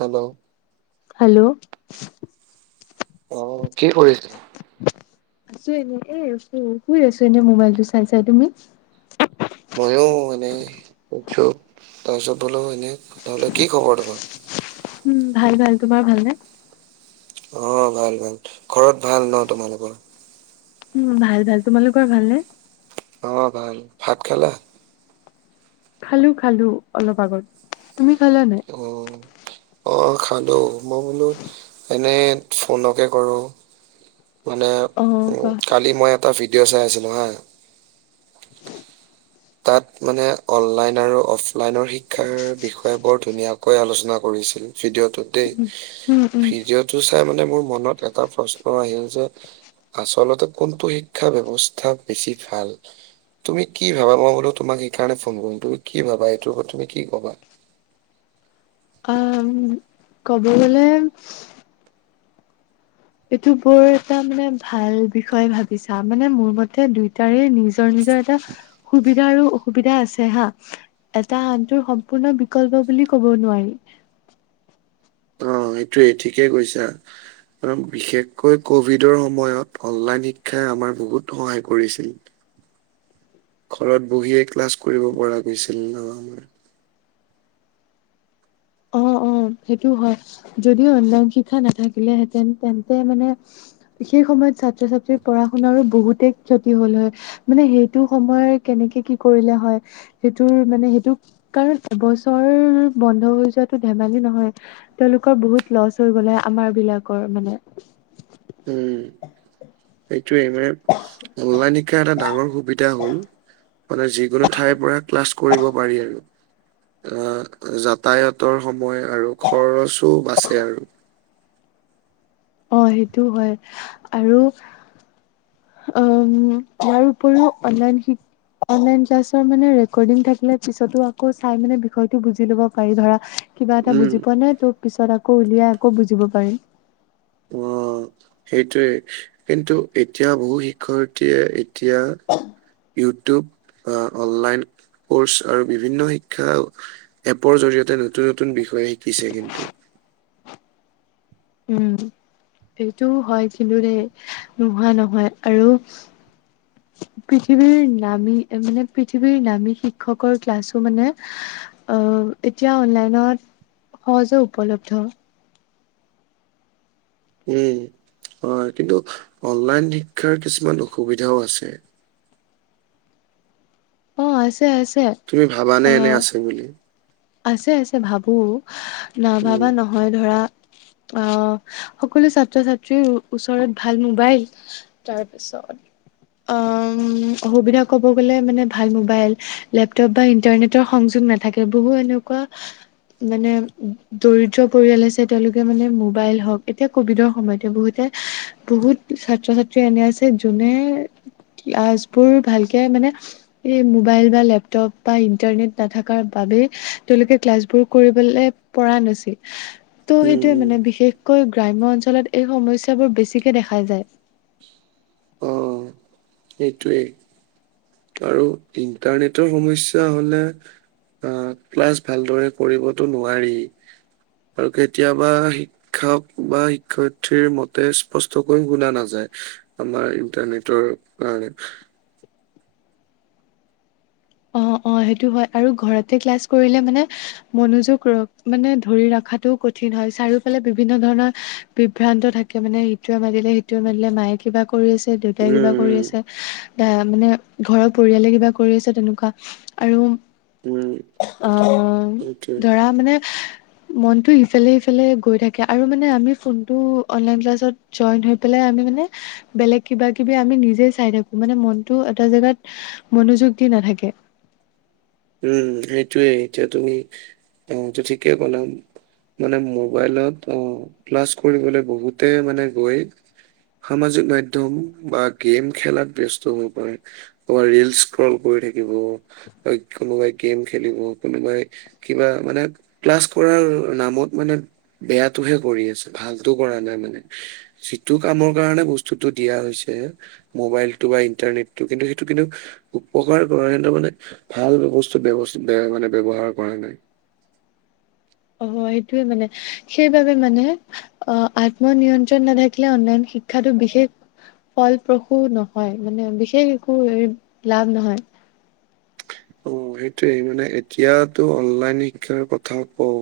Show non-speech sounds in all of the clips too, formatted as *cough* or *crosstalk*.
Hello hello অ কি কৰিছা আছো এনে এ আছো শুই আছো এনে মোবাইল টো চাই চাই তুমি *unintelligible* এনে নহলে কি খবৰ তোমাৰ উম ভাল ভাল তোমাৰ ভালনে অ ভাল ভাল ঘৰত ভাল ন তোমালোকৰ উম ভাল ভাল তোমালোকৰ ভালনে অ ভাল ভাত খালা খালো খালো অলপ আগত তুমি খালা নাই অঁ অঁ খালোঁ মই বোলো এনেই ফোনকে কৰোঁ মানে অ কোৱা কালি মই এটা ভিডিঅ' চাই আছিলো হা তাত মানে অনলাইন আৰু অফলাইনৰ শিক্ষাৰ বিষয়ে বৰ ধুনীয়া কৈ আলোচনা কৰিছিল, ভিডিঅ'টোত দেই, উম উম ভিডিঅ'ত সটো চাই মানে মোৰ মনত এটা প্ৰশ্ন আহিল যে আচলতে কোনটো শিক্ষা ব্যৱস্থা বেছি ভাল? তুমি কি ভাবা, মই বো তোমাক সেইকাৰণে ফোন কৰিম, তুমি কি ভাবা? এইটো ওপৰত তুমি কি ক'বা? অ', উম ক'ব গ'লে এইটো বৰ এটা মানে ভাল বিষয় ভাবিছা, মানে মোৰ মতে দুয়টাৰে নিজৰ নিজৰ এটা সুবিধা আৰু অসুবিধা আছে হা। এটা আনটোৰ সম্পূৰ্ণ বিকল্প বুলি ক'ব নোৱাৰি। অ', সেইটোয়ে ঠিকেই কৈছা। কাৰ, বিশেষকৈ ক'ভিডৰ সময়ত অনলাইন শিক্ষাই আমাৰ বহুত সহায় কৰিছিল। ঘৰত বহিয়ে ক্লাছ কৰিব পৰা গৈছিল ন, আমাৰ। অ অ সেইটো হয়, যদিও অনলাইন শিক্ষা নাথাকিলেহেঁতেন তেন্তে মানে সেই সময়ত ছাত্ৰ ছাত্ৰীৰ পঢ়া শুনাৰো বহুতেই ক্ষতি হ'ল হয়। মানে সেইটো সময় কেনেকে কি কৰিলে হয়? সেইটোৰ মানে সেইটো, কাৰণ এবছৰ বন্ধ হৈ যোৱাটো ধেমালি নহ হয়, তেওঁলোকৰ বহুত লচ হৈ গ'ল হয়, আমাৰ বিলাকৰ মানে উম, এইটোৱে মানে, অনলাইন শিকা এটা ডাঙৰ সুবিধা হ'ল মানে যিকোনো ঠাইৰ পৰা ক্লাছ কৰিব পাৰি আৰু। অ', যাতায়তৰ সময় আৰু খৰচো বাচে আৰু অ', সেইটো হয়, আৰু উম, ইয়াৰ উপৰিও অনলাইন অনলাইন ক্লাছৰ মানে ৰেকৰ্ডিং থাকিলে পিছতো আকৌ চাই মানে বিষয়টো বুজি লব পাৰি ধৰা কিবা এটা উম, বুজি পোৱা নাই, তোক পিছত আকৌ উলিয়াই আকৌ বুজিব পাৰিম। অ'। সেইটোৱে, কিন্তু এতিয়া বহু শিক্ষয়িতীয়ে এতিয়া ইউটিউব, আ, অনলাইন কৰ্চ আৰু বিভিন্ন শিক্ষা এপৰ জৰিয়তে নতুন নতুন বিষয় শিকিছে কিন্তু। উ, সেইটো হয় কিন্তু দেই, নোহোৱা নহয়, আৰু *inaudible* পৃথিৱীৰ নামী, মানে পৃথিৱীৰ নামী শিক্ষকৰ ক্লাছো মানে অ', এতিয়া অনলাইনত সহজে উপলব্ধ। উম, অ', কিন্তু অনলাইন শিক্ষাৰ কিছুমান অসুবিধাও আছে। অ', আছে, আছে। তুমি ভাবানে এনে আহ আছে বুলি? আছে, আছে, ভাবোঁ, নাভাবা উম নহয় ধৰা অ', সকলো ছাত্ৰ ছাত্ৰীৰ ওচৰত ভাল মোবাইল তাৰপিছত অ', অসুবিধা ক'ব গলে মানে, ভাল মোবাইল, লেপটপ বা ইণ্টাৰনেট সংযোগ নাথাকে, বহু এনেকুৱা মানে দৰিদ্ৰ পৰিয়াল আছে, তেওঁলোকে মানে মোবাইল হওঁক, এতিয়া ক'ভিডৰ সময়তে, বহুতে, বহুত ছাত্ৰ ছাত্ৰী এনে আছে, যোনে ক্লাছবোৰ ভালকে মানে এই মোবাইল বা লেপটপ বা ইণ্টাৰনেট নাথাকাৰ বাবে তেওঁলোকে ক্লাছ বোৰ কৰিবলে পৰা নাছিল, ত', উম সেইটোয়ে উম মানে বিশেষ কৈ গ্ৰাম্য অঞ্চলত এই সমস্যাবোৰ বেছিকে দেখা যায়। অ সেইটোৱে। আৰু ইণ্টাৰনেটৰ সমস্যয়া হলে। অ ক্লাছ ভালদৰে কৰিবতো নোৱাৰি আৰু কেতিয়াবা সি। শিক্ষক বা শিক্ষয়্থীৰ মতে স্পষ্টকৈ গুনা নাযায়। আমাৰ ইণ্টাৰনেটৰ কাৰণে। অ অ সেইটো হয় আৰু ঘৰতে ক্লাছ কৰিলে মানে। মনোযোগ ৰ মানে ধৰি ৰখাটোও কঠিন হয় চাৰিওফালে বিভিন্ন ধৰণৰ। বিভ্ৰান্ত থাকে মানে ইটোৱে মাতিলে সিটোৱে মাতিলে মায়ে কিবা। কৰি আছে দেউতাই কিবা কৰি উম আছে দ মানে ঘৰৰ পৰিয়ালে কিবা কৰি আছে তেনেকুৱা। আৰু উম উম আহ সেইটোৱে ধৰা মানে। মনতটো ইফালে সফালে গৈ থাকে আৰু মানে আমি ফোনটো অনলাইন ক্লাছত। জইন হৈ পেলাই আমি মানে বেলেগ কিবা কিবি আমি নিজে চাই থাকো মানে মনতটো এটা জেগাত মনোযোগ দি নাথাকে। উম সেইটোৱে এতিয়া তুমি টাইমটো ঠিকেই কলা। মানে মোবাইলত অ ক্লাছ কৰিবলৈ বহুতে মানে গৈ। সামাজিক মাধ্যম বা গেম খেলাত ব্যস্ত হব পাৰে। তোমাৰ ৰিল স্ক্ৰল কৰি থাকিব। অ, কোনোবাই গেম খেলিব কোনোবাই কিবা মানে ক্লাছ কৰাৰ নামত মানে। বেয়াতটোহে কৰি আছে ভালতো কৰা নাই মানে। যিটো কামৰ কাৰণে বস্তুতটো দিয়া হৈছে। মোবাইলটো বা ইন্টাৰনেটটো কিন্তু সেইটো কিন্তু উপকাৰ কৰা মানে ভাল বস্তু ব্যয় মানে ব্যৱহাৰ কৰা নাই। অঁ, সেইটোয়ে মানে সেইবাবে মানে। অ আত্মনিয়ন্ত্ৰণ নাথাকিলে অনলাইন শিক্ষাটো বিশেষ ফলপ্ৰসূ নহয় মানে বিশেষ একো লাভ নহয়। অ সেইটোয়ে মানে এতিয়াতো অনলাইন শিক্ষাৰ কথা কওঁ।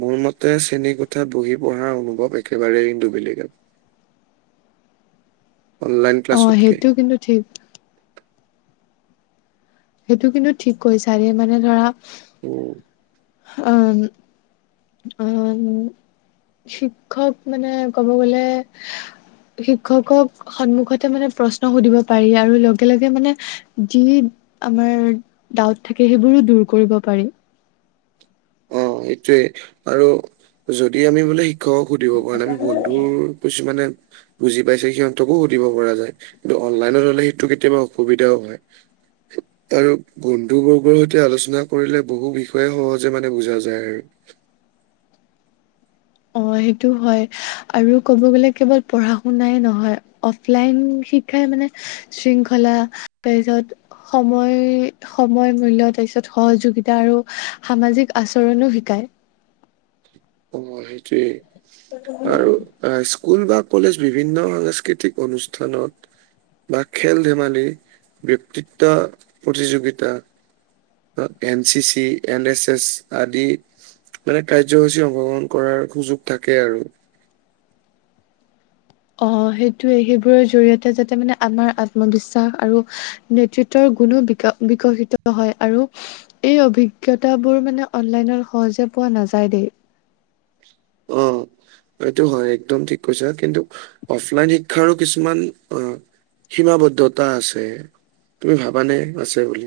মোৰ মতে শ্ৰেণী কোঠাত বহি পঢ়া অনুভৱ একেবাৰে কিন্তু বেলেগ আছিলে। অনলাইন অ ক্লাছতকে। সেইটো কিন্তু ঠিক। সেইটো কিন্তু ঠিক কৈ ছাৰে মানে ধৰা উম। অঁ। অঁ, শিক্ষক মানে ক'ব গলে। শিক্ষকক সন্মুখতে মানে প্ৰশ্ন সুধিব পাৰি আৰু লগে লগে মানে যি আমাৰ ডাউট থাকে সেইবোৰো দূৰ কৰিব পাৰি। অঁ, সেইটোৱে আৰু যদি আমি বোলে শিক্ষকক সুধিব পৰা নাই আমি বন্ধুৰ কিছুমানে। বুজি পাইছে সিহঁতকো সুধিব পৰা যায় কিন্তু অনলাইনত হলে সেইটো কেতিয়াবা অসুবিধাও হয়। আৰু বন্ধু বৰ্গৰ সৈতে আলোচনা কৰিলে বহু বিষয়ে সহজ। যে মানে বুজা যায় আৰু। অ সেইটো হয় আৰু ক'ব গ'লে কেৱল পঢ়া শুনাই নহয়। অফলাইন শিক্ষাই মানে শৃংখলা তাৰপিছত সময়। সময় মূল্য তাৰপিছত সহযোগিতা আৰু সামাজিক আচৰণো শিকায়। অঁ, সেইটোৱে আৰু। এহ' স্কুল বা কলেজ বিভিন্ন সাংস্কৃতিক অনুষ্ঠানত বা খেল ধেমালি ব্যক্তিত্ব প্ৰতিযোগিতা N C C, N S S আদি মানে কাৰ্যসূচী অং শ গ্ৰহণ কৰাৰ সুযোগ থাকে আৰু। অ সেইটোৱেই, সেইবোৰৰ জৰি়য়তে যাতে মানে আমাৰ আত্মবিশ্বাস আৰু, নেতৃত্বৰ গুণো বিকা বিকশিত হয়। আৰু এই অভিজ্ঞতাবোৰ মানে অনলাইনৰ সহজে পোৱা নাযায় দেই! অঁ। এইটো হয় একদম ঠিক কৈছা। কিন্তু অফলাইন শিক্ষাৰো কিছুমান অ' সীমাবদ্ধতা আছে, তুমি ভাবানে আছে বুলি?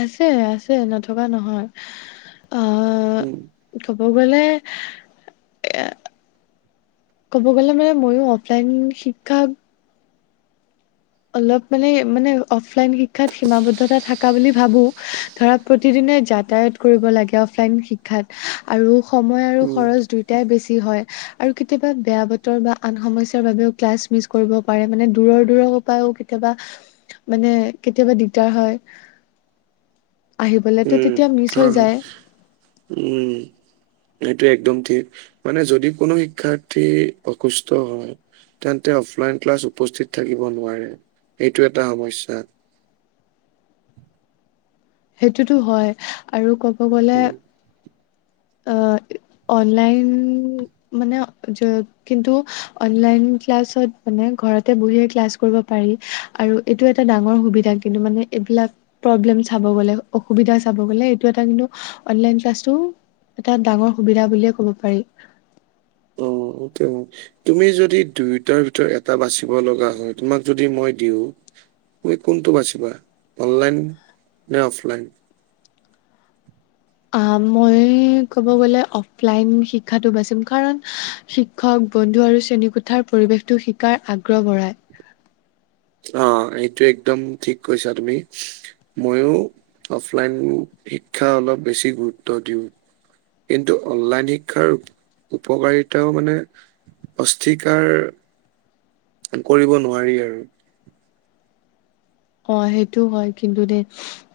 আছে আছে। নথকা নহয় অ' *unintelligible* উম্ কব গ'লে এ, ক'ব গ'লে মানে ময়ো অফলাইন শিক্ষা, অলপ মানে মানে অফলাইন শিক্ষাত সীমাবদ্ধতা থাকা বুলি ভাবোঁ। ধৰা প্ৰতিদিনে যাতায়াত কৰিব লাগে অফলাইন শিক্ষাত আৰু সময় আৰু উম খৰচ দুই, টাই বেছি হয়। আৰু কেতিয়াবা বেয়া বতৰ বা আন সমস্যাৰ বাবেও ক্লাছ মিছ কৰিব পাৰে, মানে দূৰৰ দূৰৰ, পাও, কেতিয়াবা মানে কেতিয়াবা দিগদাৰ হয়। আহিবলে ত তেতিয়া মিচ হৈ যায়। ওম। সেইটোৱেই একদম ঠিক মানে যদি কোনো শিক্ষাৰ্থী অসুস্থ হয় তেন্তে অফলাইন ক্লাছ উপস্থিত থাকিব নোৱাৰে, এইটো এটা সমস্যা। সেইটোতো হয়, আৰু ক'ব গলে আহ' অনলাইন মানে য, কিন্তু অনলাইন ক্লাছত মানে ঘৰতে বহিয়ে ক্লাছ কৰিব পাৰি। আৰু এইটো এটা ডাঙৰ সুবিধা কিন্তু মানে এইবিলাক প্ৰব্লেম, চাব গলে অসুবিধা চাব গ'লে এইটো এটা কিন্তু অনলাইন ক্লাছটো এটা ডাঙৰ সুবিধা বুলিয়ে ক'ব পাৰি। অ স *unintelligible* তুমি যদি দুয়োটাৰ ভিতৰত এটা বাচিব লগা হয় তোমাক যদি মই দিওঁ তুমি কোনটো বাচিবা অনলাইন নে অফলাইন? আ, মই ক'ব গ'লে অফলাইন শিক্ষাটো বাচিম কাৰণ, শিখ শিক্ষক বন্ধু আৰু শ্ৰেণীকোঠাৰ পৰিৱেশটো শিকাৰ আগ্ৰহ বঢ়ায়। অ' সেইটো একদম ঠিক কৈছা তুমি। মইয়ো অফলাইন শিক্ষা অলপ বেছি গুৰুত্ব দিওঁ। কিন্তু অনলাইন শিক্ষাৰ উপকাৰিতাও মানে, অস্থিকাৰ কৰিব নোৱাৰি আৰু। অ সেইটো হয় কিন্তু দেই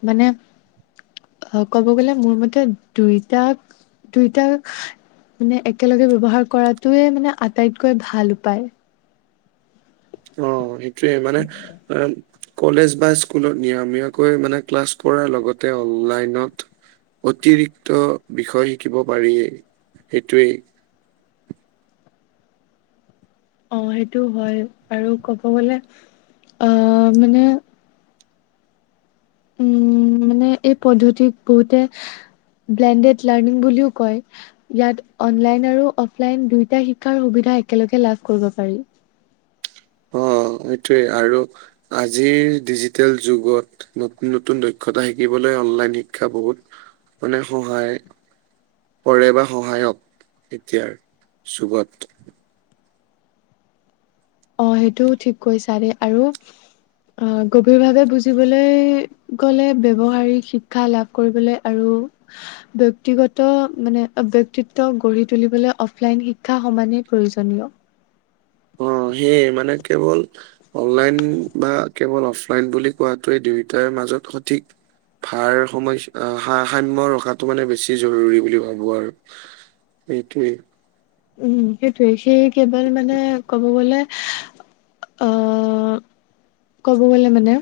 মানে, অ ক'ব গ'লে মোৰ মতে দুইটাক দুইটা মানে একেলগে ব্যৱহাৰ কৰাটোৱে মানে আটাইতকৈ ভাল উপায়। অ সেইটোৱেই মানে এ কলেজ বা স্কুলত নিয়ামীয়াকৈ মানে ক্লাছ কৰাৰ লগতে অনলাইনত অতিৰিক্ত বিষয় শিকিব পাৰিয়ে সেইটোৱেই। অ' সেইটো হয়। আৰু ক'ব গলে আহ মানে, উম' মানে এই পদ্ধতিক বহুতে ব্লেণ্ডেড লাৰ্ণিং বুলিও কয়। ইয়াত অনলাইন আৰু অফলাইন দুয়োটা শিক্ষাৰ সুবিধা একেলগে লাভ কৰিব পাৰি। অ' সেইটোৱেই আৰু আজিৰ ডিজিটেল যুগত। নতুন নতুন দক্ষতা শিকিবলৈ অনলাইন শিক্ষা বহুত মানে সহায়- পৰে বা সহায়ক এতিয়াৰ যুগত। অ সেইটোও ঠিক কৈছা ৰে আৰু অ গভীৰ ভাৱে বুজিবলে- গলে ব্যৱহাৰিক শিক্ষা লাভ কৰিবলে আৰু- ব্যক্তিগত মানে ব্যক্তিত্ব গঢ়ি তুলিবলৈ অফলাইন শিক্ষা সমানেই প্ৰয়োজনীয়। অ সেয়ে মানে কেৱল- অনলাইন বা কেৱল অফলাইন বুলি কোৱাটোৱে দুয়োটাৰ মাজত সঠিক- ভাৰ সমস্যা সা সাম্য ৰখাটো মানে বেছি জৰুৰী বুলি ভাবোঁ আৰু। সেইটোৱেই। উম সেইটোৱে সেই কেৱল মানে ক'ব গলে অ- ক'ব গ'লে মানে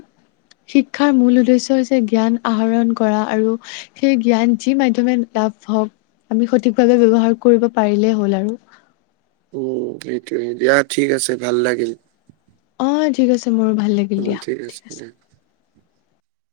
শিক্ষাৰ মূল উদ্দেশ্য হৈছে জ্ঞান আহৰণ কৰা আৰু- সেই জ্ঞান যি মাধ্যমে লাভ হওঁক আমি সঠিক ভাৱে ব্যৱহাৰ কৰিব পাৰিলেই হ'ল আৰু। উম সেইটো দিয়া ঠিক আছে ভাল লাগিল। অ ঠিক আছে মোৰো ভাল অ লাগিল দিয়া। ঠিক ঠিক আছে আছে। দে।